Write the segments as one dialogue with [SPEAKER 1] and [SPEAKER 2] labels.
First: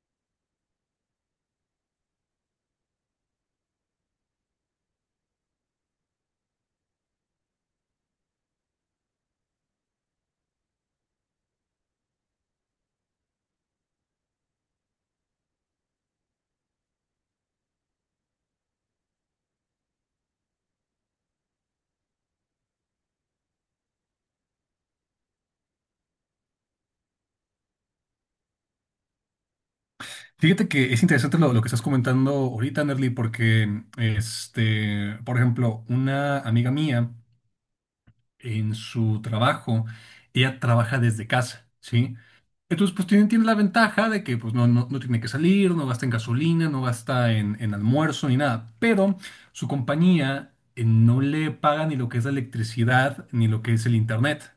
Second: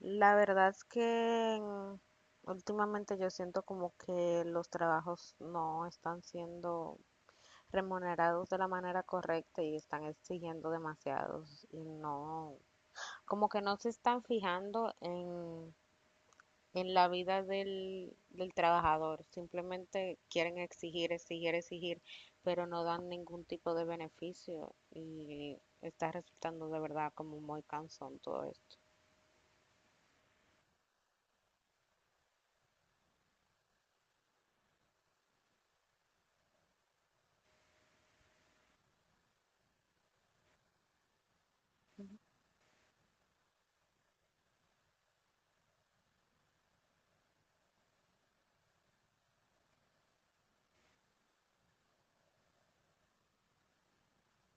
[SPEAKER 1] La verdad es que últimamente yo siento como que los trabajos no están siendo remunerados de la manera correcta y están exigiendo demasiados y no, como que no se están fijando en la vida del trabajador, simplemente quieren exigir, exigir, exigir, pero no dan ningún tipo de beneficio y está resultando de verdad como muy cansón todo esto.
[SPEAKER 2] Fíjate que es interesante lo que estás comentando ahorita, Nerly, porque, por ejemplo, una amiga mía en su trabajo, ella trabaja desde casa, ¿sí? Entonces, pues tiene la ventaja de que pues, no tiene que salir, no gasta en gasolina, no gasta en almuerzo ni nada, pero su compañía no le paga ni lo que es la electricidad ni lo que es el internet.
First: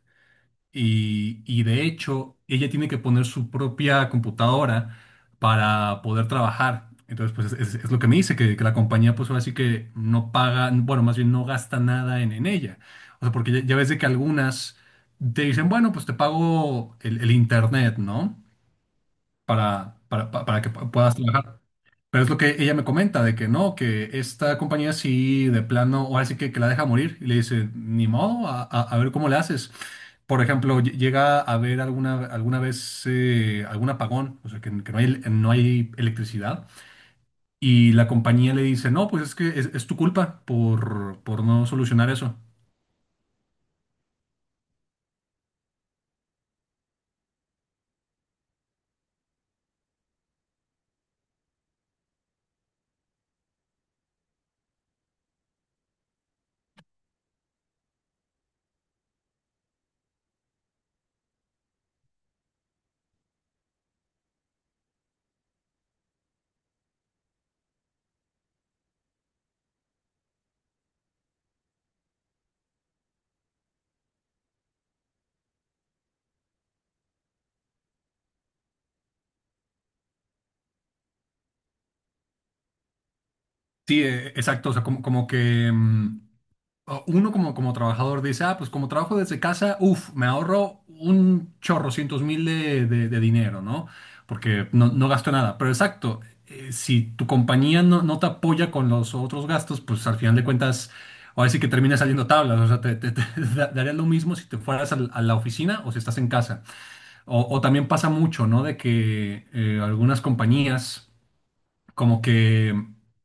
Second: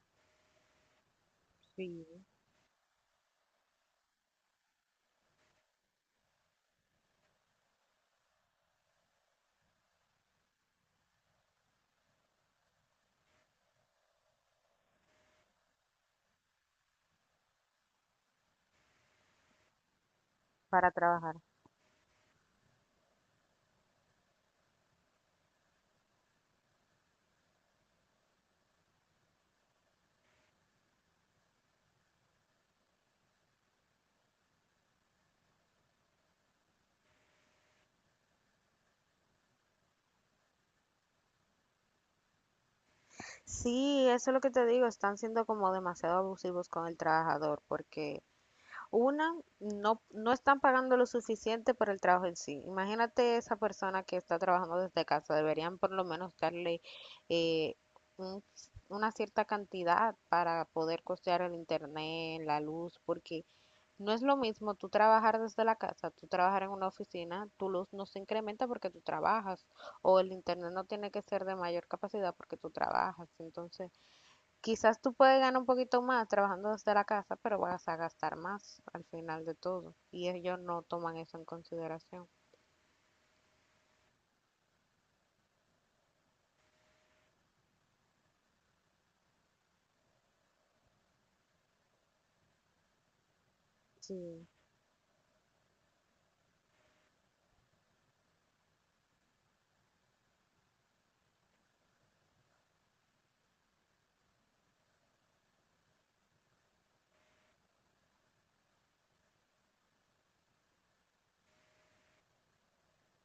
[SPEAKER 2] Y de
[SPEAKER 1] Sí,
[SPEAKER 2] hecho, ella tiene que poner su propia computadora para poder trabajar. Entonces, pues es lo que me dice, que la compañía, pues ahora sí que no paga, bueno, más bien no gasta nada en ella. O sea, porque ya ves de que algunas te dicen, bueno, pues te pago el internet, ¿no? Para que
[SPEAKER 1] para
[SPEAKER 2] puedas
[SPEAKER 1] trabajar.
[SPEAKER 2] trabajar. Pero es lo que ella me comenta, de que no, que esta compañía sí, de plano, ahora sí que la deja morir. Y le dice, ni modo, a ver cómo le haces. Por ejemplo, llega a haber alguna vez algún apagón, o sea, que no hay, no hay electricidad. Y la compañía le dice, no, pues es que es tu culpa por no solucionar eso.
[SPEAKER 1] Sí, eso es lo que te digo, están siendo como demasiado abusivos con el trabajador, porque una, no, no están pagando lo suficiente por el trabajo en sí. Imagínate esa persona que está trabajando desde casa, deberían por lo menos darle eh, un- una cierta cantidad para poder costear el internet, la luz, porque no es lo mismo tú trabajar desde la casa, tú trabajar en una oficina, tu luz no se incrementa porque tú trabajas, o el internet no tiene que ser de mayor capacidad porque tú trabajas, entonces... Quizás tú puedes ganar un poquito más trabajando desde la casa, pero vas a gastar más al final de todo. Y ellos no toman eso en consideración.
[SPEAKER 2] Sí, exacto, o sea, como que... o uno como trabajador dice, ah, pues como trabajo desde casa, uff, me ahorro un chorro, cientos mil de dinero, ¿no?
[SPEAKER 1] Sí,
[SPEAKER 2] Porque no gasto nada. Pero exacto, si tu compañía no te apoya con los otros gastos, pues al final de cuentas, ahora sí que termina saliendo tablas. O sea, te daría lo mismo si te fueras a la oficina o si estás en casa. O también pasa mucho, ¿no? De que algunas compañías como que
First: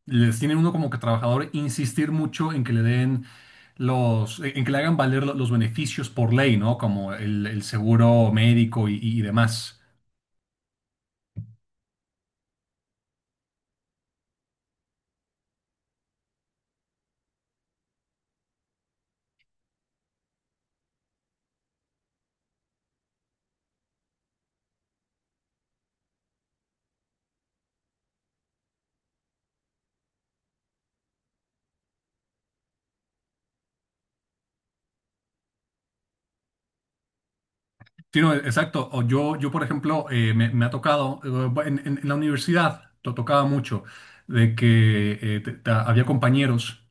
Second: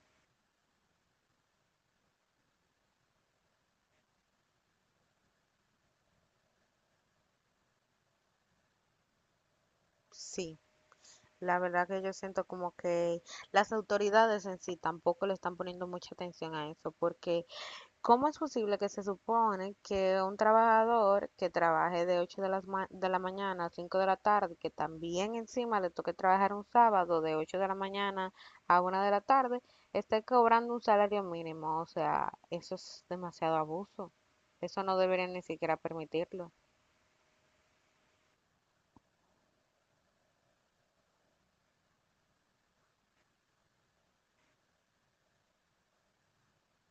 [SPEAKER 2] les tienen uno como que trabajador insistir mucho en que le den los, en que le hagan valer los beneficios por ley, ¿no? Como el seguro médico y demás.
[SPEAKER 1] sí. La verdad que yo siento como que las autoridades en sí tampoco le están poniendo mucha atención a eso, porque ¿cómo es posible que se supone que un trabajador que trabaje de 8 de las de la mañana a 5 de la tarde, que también encima le toque trabajar un sábado de 8 de la mañana a una de la tarde, esté cobrando un salario mínimo? O sea, eso es demasiado abuso. Eso no deberían ni siquiera permitirlo.
[SPEAKER 2] Sí, no, exacto. O yo, por ejemplo, me ha tocado, en la universidad, lo tocaba mucho, de que había compañeros.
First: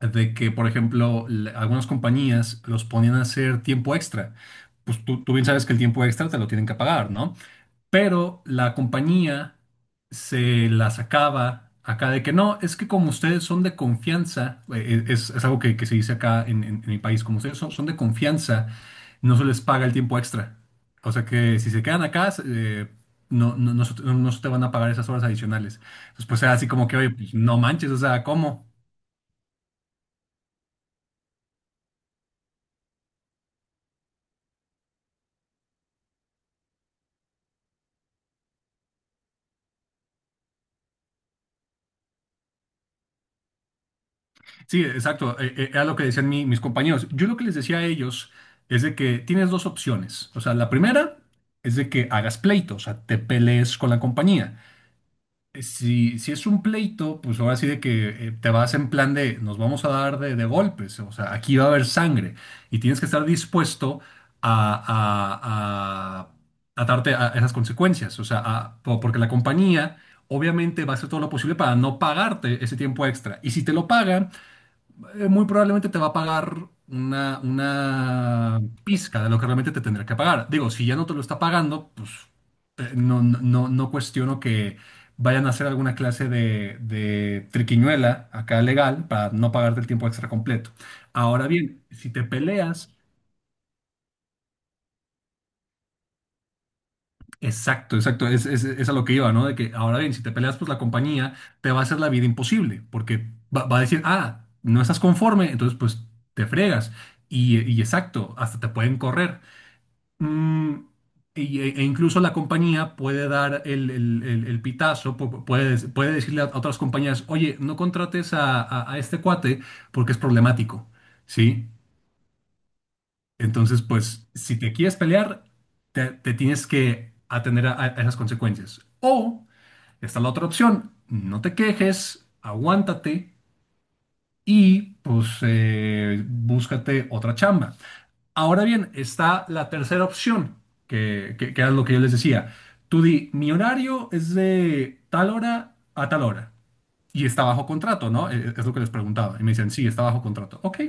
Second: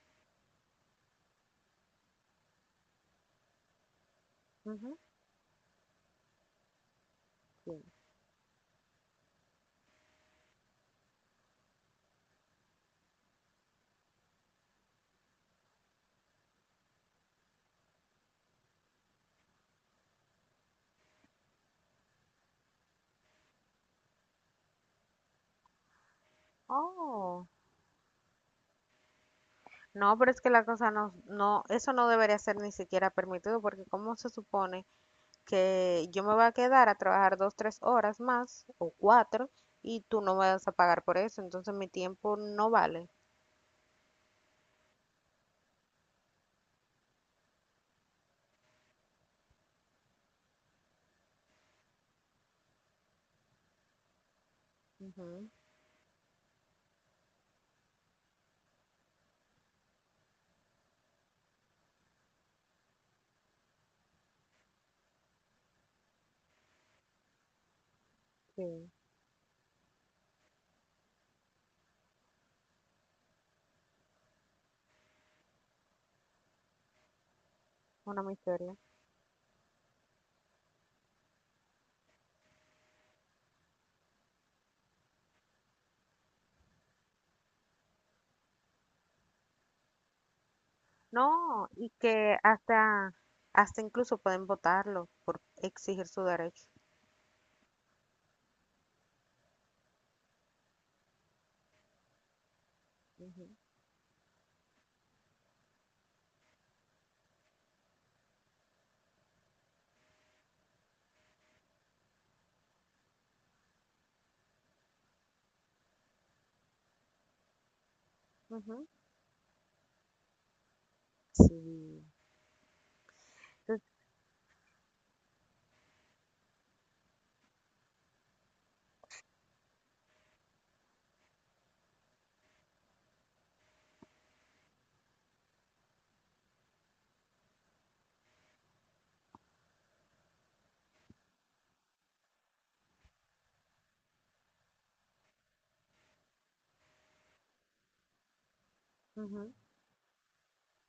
[SPEAKER 2] De que, por ejemplo, algunas compañías los ponían a hacer tiempo extra.
[SPEAKER 1] Ujú.
[SPEAKER 2] Pues tú bien sabes que el tiempo extra te lo tienen que pagar, ¿no?
[SPEAKER 1] Sí.
[SPEAKER 2] Pero la compañía se la sacaba acá de que no, es que como ustedes son de confianza, es algo que se dice acá en mi país, como ustedes son de confianza, no se les paga el tiempo extra. O sea que si se quedan acá, no se te van a pagar esas horas adicionales. Entonces, pues era así como que, oye, pues,
[SPEAKER 1] Oh,
[SPEAKER 2] no manches, o sea, ¿cómo?
[SPEAKER 1] no, pero es que la cosa no, no, eso no debería ser ni siquiera permitido porque ¿cómo se supone que yo me voy a quedar a trabajar dos, tres horas más o cuatro y tú no me vas a pagar por eso? Entonces mi tiempo no vale.
[SPEAKER 2] Sí, exacto. Era lo que decían mis compañeros. Yo lo que les decía a ellos es de que tienes dos opciones. O sea, la primera es de que hagas pleito, o sea, te pelees con la compañía.
[SPEAKER 1] Ujú,
[SPEAKER 2] Si es un pleito, pues ahora sí de que te vas en plan de nos vamos a dar de golpes, o sea, aquí va a haber sangre y tienes que estar dispuesto a, a, a- a darte a esas consecuencias. O sea,
[SPEAKER 1] sí,
[SPEAKER 2] porque la compañía obviamente va a hacer todo lo posible para no pagarte ese tiempo extra. Y si te lo pagan muy probablemente te va a pagar
[SPEAKER 1] una
[SPEAKER 2] una
[SPEAKER 1] miseria.
[SPEAKER 2] pizca de lo que realmente te tendrá que pagar. Digo, si ya no te lo está pagando, pues no cuestiono que vayan a hacer alguna clase de triquiñuela acá legal para no pagarte el tiempo extra completo. Ahora
[SPEAKER 1] No,
[SPEAKER 2] bien,
[SPEAKER 1] y
[SPEAKER 2] si te
[SPEAKER 1] que
[SPEAKER 2] peleas.
[SPEAKER 1] hasta, hasta incluso pueden votarlo por exigir su derecho.
[SPEAKER 2] Exacto, exacto. Es a lo que iba, ¿no? De que ahora bien, si te peleas, pues la compañía te va a hacer la vida imposible, porque
[SPEAKER 1] Ujú,
[SPEAKER 2] va a decir, ah, no estás conforme, entonces pues te fregas. Y exacto, hasta te pueden correr. Mm, E incluso la compañía puede dar el pitazo, puede, puede decirle a otras compañías, oye, no contrates
[SPEAKER 1] ujú,
[SPEAKER 2] a este cuate porque es problemático,
[SPEAKER 1] sí,
[SPEAKER 2] ¿sí?
[SPEAKER 1] entonces,
[SPEAKER 2] Entonces, pues, si te quieres pelear, te tienes que atender a esas consecuencias. O está la otra opción, no te quejes, aguántate y pues búscate otra chamba. Ahora bien, está la tercera opción, que era lo que yo les decía. Tú di, mi horario es de tal hora a tal hora. Y está bajo contrato, ¿no? Es lo que les preguntaba. Y me
[SPEAKER 1] ujú,
[SPEAKER 2] dicen, sí, está bajo contrato. Ok,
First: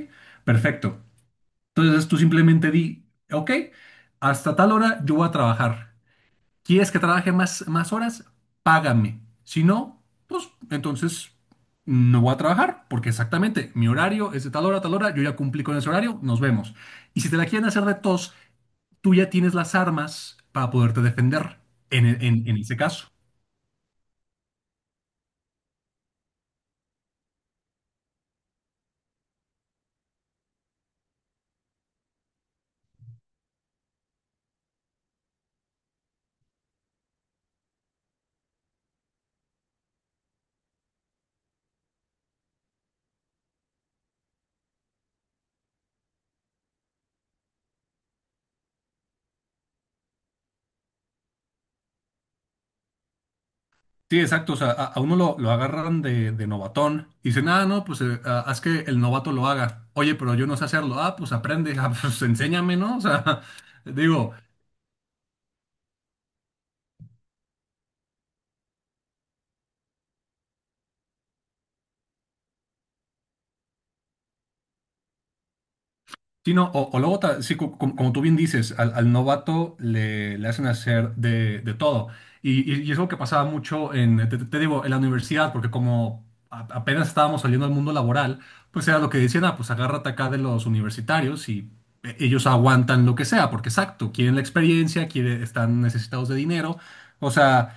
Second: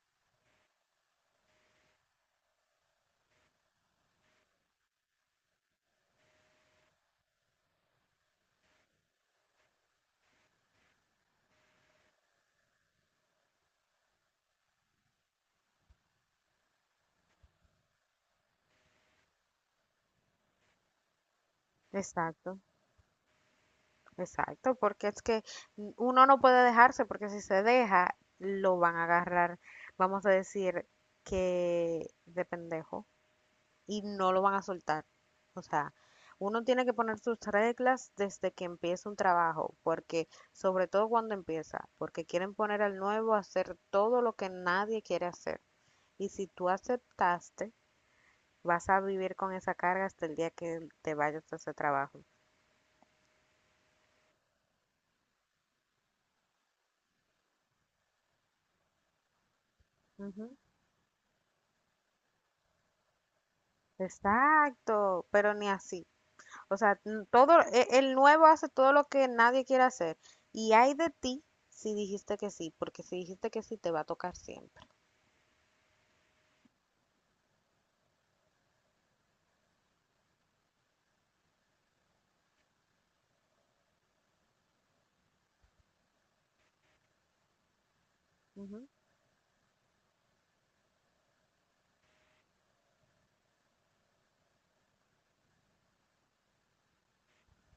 [SPEAKER 2] perfecto. Entonces tú simplemente di, ok, hasta tal hora yo voy a trabajar. ¿Quieres que trabaje más horas? Págame. Si no, pues entonces no voy a trabajar, porque exactamente mi horario es de tal hora a tal hora, yo ya cumplí con ese horario, nos vemos. Y si te la quieren hacer de tos, tú ya tienes las armas para poderte defender en en
[SPEAKER 1] exacto,
[SPEAKER 2] ese caso.
[SPEAKER 1] exacto, porque es que uno no puede dejarse, porque si se deja, lo van a agarrar, vamos a decir, que de pendejo. Y no lo van a soltar. O sea, uno tiene que poner sus reglas desde que empieza un trabajo, porque sobre todo cuando empieza, porque quieren poner al nuevo a hacer todo lo que nadie quiere hacer. Y si tú aceptaste, vas a vivir con esa carga hasta el día que te vayas a ese trabajo.
[SPEAKER 2] Sí, exacto. O sea, a uno lo agarran de novatón y dicen, ah, no, pues ah, haz que el novato lo haga. Oye, pero yo
[SPEAKER 1] Ujú.
[SPEAKER 2] no sé hacerlo. Ah, pues aprende. Ah, pues enséñame, ¿no? O sea, digo.
[SPEAKER 1] Exacto, pero ni así. O sea, todo el nuevo hace todo lo que nadie quiere hacer. Y hay de ti si dijiste que sí, porque si dijiste que sí te va a tocar siempre.
[SPEAKER 2] Sí, no, o luego, como tú bien dices, al novato le hacen hacer de todo. Y es algo que pasaba mucho en, te digo, en la universidad, porque como apenas estábamos saliendo al mundo laboral, pues
[SPEAKER 1] Ujú.
[SPEAKER 2] era lo que decían, ah, pues agárrate acá de los universitarios y ellos aguantan lo que sea, porque exacto, quieren la experiencia, quieren, están necesitados de dinero, o sea,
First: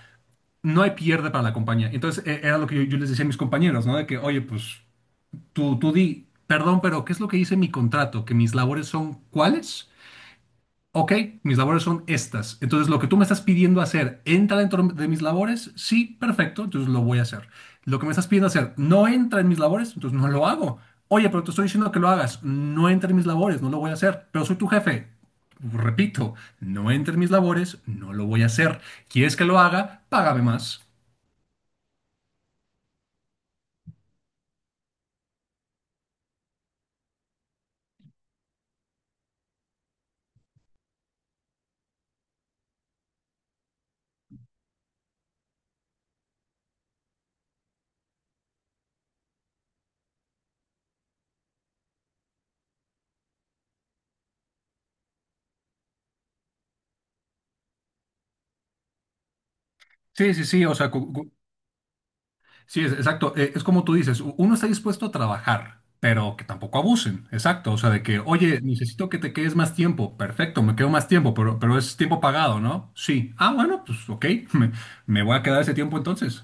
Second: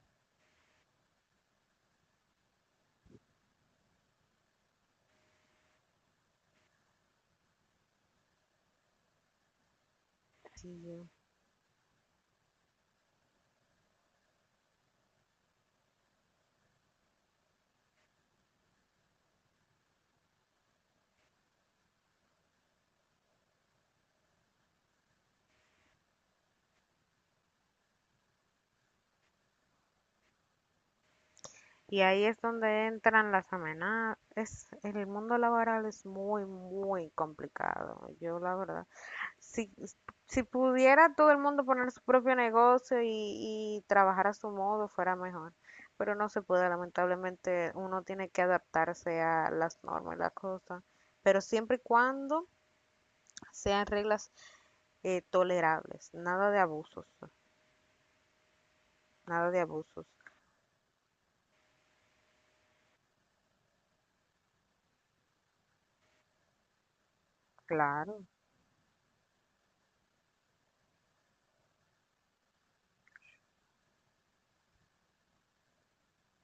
[SPEAKER 2] no hay pierde para la compañía. Entonces, era lo que yo les decía a mis compañeros, ¿no? De que, oye, pues... Tú di, perdón, pero ¿qué es lo que dice mi contrato? ¿Que mis labores son cuáles?
[SPEAKER 1] Sí.
[SPEAKER 2] Ok, mis labores son estas. Entonces, lo que tú me estás pidiendo hacer, ¿entra dentro de mis labores? Sí, perfecto, entonces lo voy a hacer. Lo que me estás pidiendo hacer, ¿no entra en mis labores? Entonces no lo hago. Oye, pero te estoy diciendo que lo hagas. No entra en mis labores, no lo voy a hacer. Pero soy tu jefe. Repito, no entra en mis labores, no lo voy a hacer. ¿Quieres que lo haga? Págame más.
[SPEAKER 1] Y ahí es donde entran las amenazas. Es, el mundo laboral es muy, muy complicado. Yo, la verdad, si, si pudiera todo el mundo poner su propio negocio y trabajar a su modo, fuera mejor. Pero no se puede, lamentablemente, uno tiene que adaptarse a las normas y las cosas. Pero siempre y cuando sean reglas tolerables, nada de abusos, nada de abusos.
[SPEAKER 2] Sí, o sea, exacto. Es como tú dices, uno está dispuesto a trabajar, pero que tampoco abusen. Exacto. O sea, de que,
[SPEAKER 1] Claro.
[SPEAKER 2] oye, necesito que te quedes más tiempo. Perfecto, me quedo más tiempo, pero es tiempo pagado, ¿no? Sí. Ah, bueno, pues ok, me, me voy a quedar ese tiempo entonces.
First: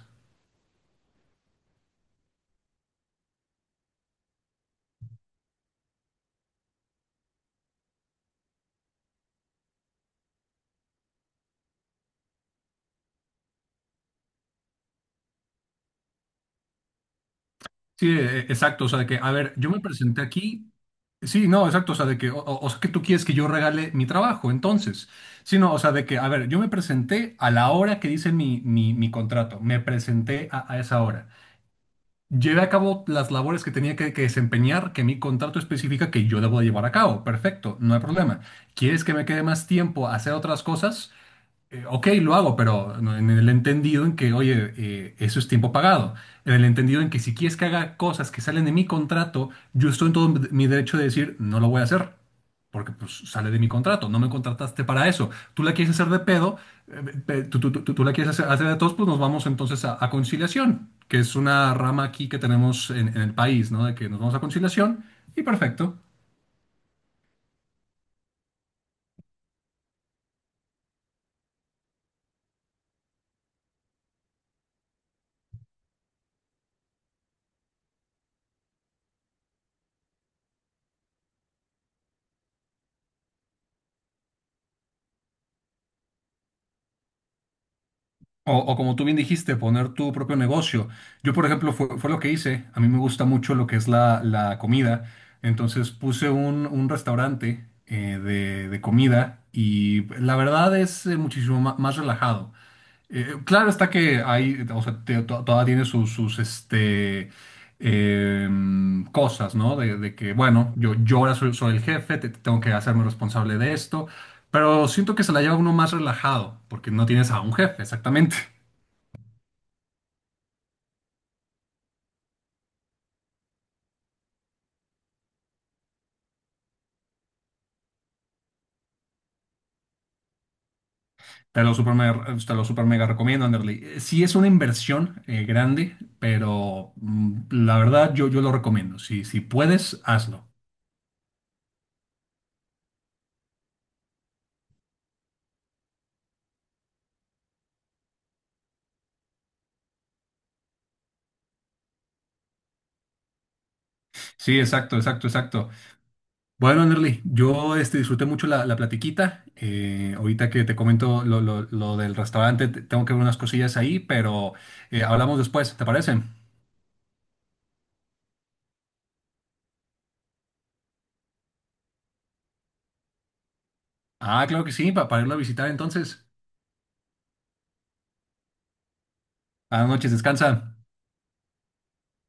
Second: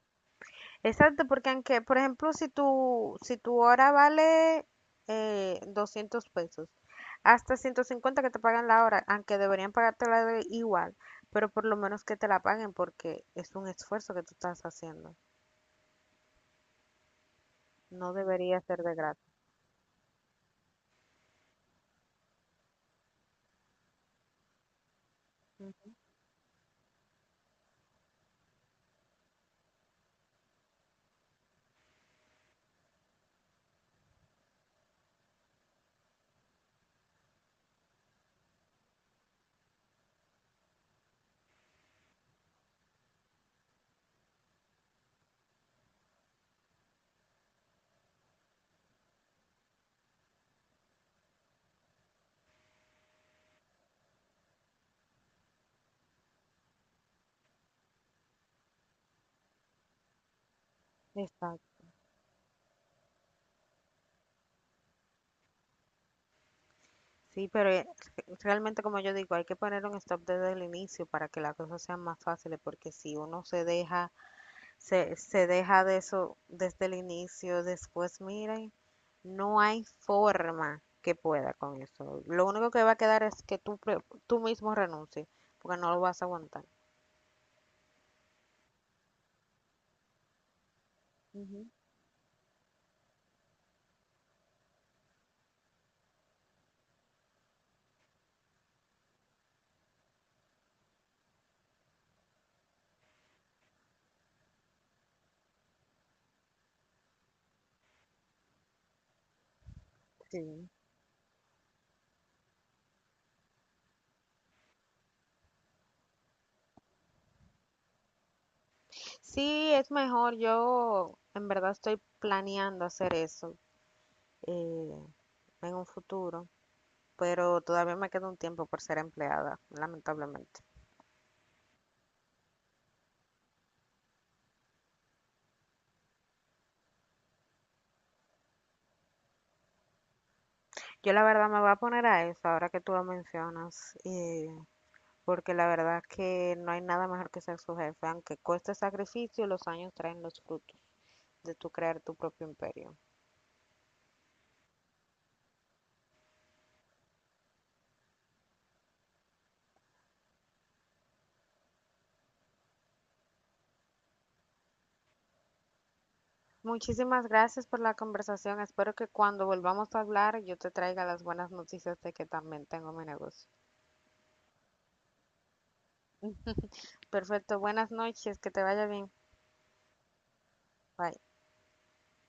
[SPEAKER 1] Exacto, porque aunque, por ejemplo, si tu hora vale 200 pesos, hasta 150 que te pagan la hora, aunque deberían pagártela igual, pero por lo menos que te la paguen porque es un esfuerzo que tú estás haciendo. No
[SPEAKER 2] Sí,
[SPEAKER 1] debería ser
[SPEAKER 2] exacto. O
[SPEAKER 1] de
[SPEAKER 2] sea, de que, a
[SPEAKER 1] gratis.
[SPEAKER 2] ver, yo me presenté aquí. Sí, no, exacto. O sea, de que, o sea, que tú quieres que yo regale mi trabajo, entonces. Sí, no, o
[SPEAKER 1] Mm.
[SPEAKER 2] sea, de que, a ver, yo me presenté a la hora que dice mi contrato. Me presenté a esa hora. Llevé a cabo las labores que tenía que desempeñar, que mi contrato especifica que yo debo de llevar a cabo. Perfecto, no hay problema. ¿Quieres que me quede más tiempo a hacer otras cosas? Ok, lo hago, pero en el entendido en que, oye, eso es tiempo pagado. En el entendido en que si quieres que haga cosas que salen de mi contrato, yo estoy en todo mi derecho de decir, no lo voy a hacer. Porque pues sale de mi contrato, no me contrataste para eso. Tú la quieres hacer de pedo, tú la quieres hacer de todos, pues nos vamos entonces a conciliación, que es una
[SPEAKER 1] Exacto.
[SPEAKER 2] rama aquí que tenemos en el país, ¿no? De que nos vamos a conciliación y perfecto.
[SPEAKER 1] Sí, pero realmente como yo digo, hay que poner un stop desde el inicio para que las cosas sean más fáciles, porque si uno se deja se deja de eso desde el inicio, después miren, no hay forma que pueda con eso. Lo único que va a quedar es que tú mismo renuncies, porque no lo vas a aguantar.
[SPEAKER 2] O como tú bien dijiste, poner tu propio negocio. Yo, por
[SPEAKER 1] Ujú,
[SPEAKER 2] ejemplo, fue lo que hice. A mí me gusta mucho lo que es la comida. Entonces puse un restaurante de comida y la verdad es muchísimo más relajado. Claro está que hay, o sea, todavía tiene sus, sus cosas, ¿no? De que,
[SPEAKER 1] sí.
[SPEAKER 2] bueno, yo ahora soy, soy el jefe, tengo que hacerme responsable de esto. Pero siento que se la lleva uno más relajado, porque no tienes a un jefe, exactamente.
[SPEAKER 1] Sí, es mejor, yo en verdad estoy planeando hacer eso eh, en un futuro, pero todavía me queda un tiempo por ser empleada, lamentablemente.
[SPEAKER 2] Te lo super mega recomiendo, Anderly. Sí es una inversión grande, pero la verdad yo lo recomiendo. Si, si puedes, hazlo.
[SPEAKER 1] Yo la verdad me voy a poner a eso ahora que tú lo mencionas. Porque la verdad que no hay nada mejor que ser su jefe, aunque cueste sacrificio, los años traen los frutos de tu crear tu propio imperio.
[SPEAKER 2] Sí, exacto, exacto, exacto. Bueno, Anderly, yo disfruté mucho la platiquita. Ahorita que te comento lo, lo del restaurante, tengo que ver unas cosillas ahí, pero hablamos después, ¿te parece?
[SPEAKER 1] Muchísimas gracias por la conversación. Espero que cuando volvamos a hablar yo te traiga las buenas noticias de que también tengo mi negocio.
[SPEAKER 2] Ah, claro que sí, para irlo a visitar entonces.
[SPEAKER 1] Perfecto, buenas noches, que te vaya bien.
[SPEAKER 2] Buenas noches, descansa.
[SPEAKER 1] Bye.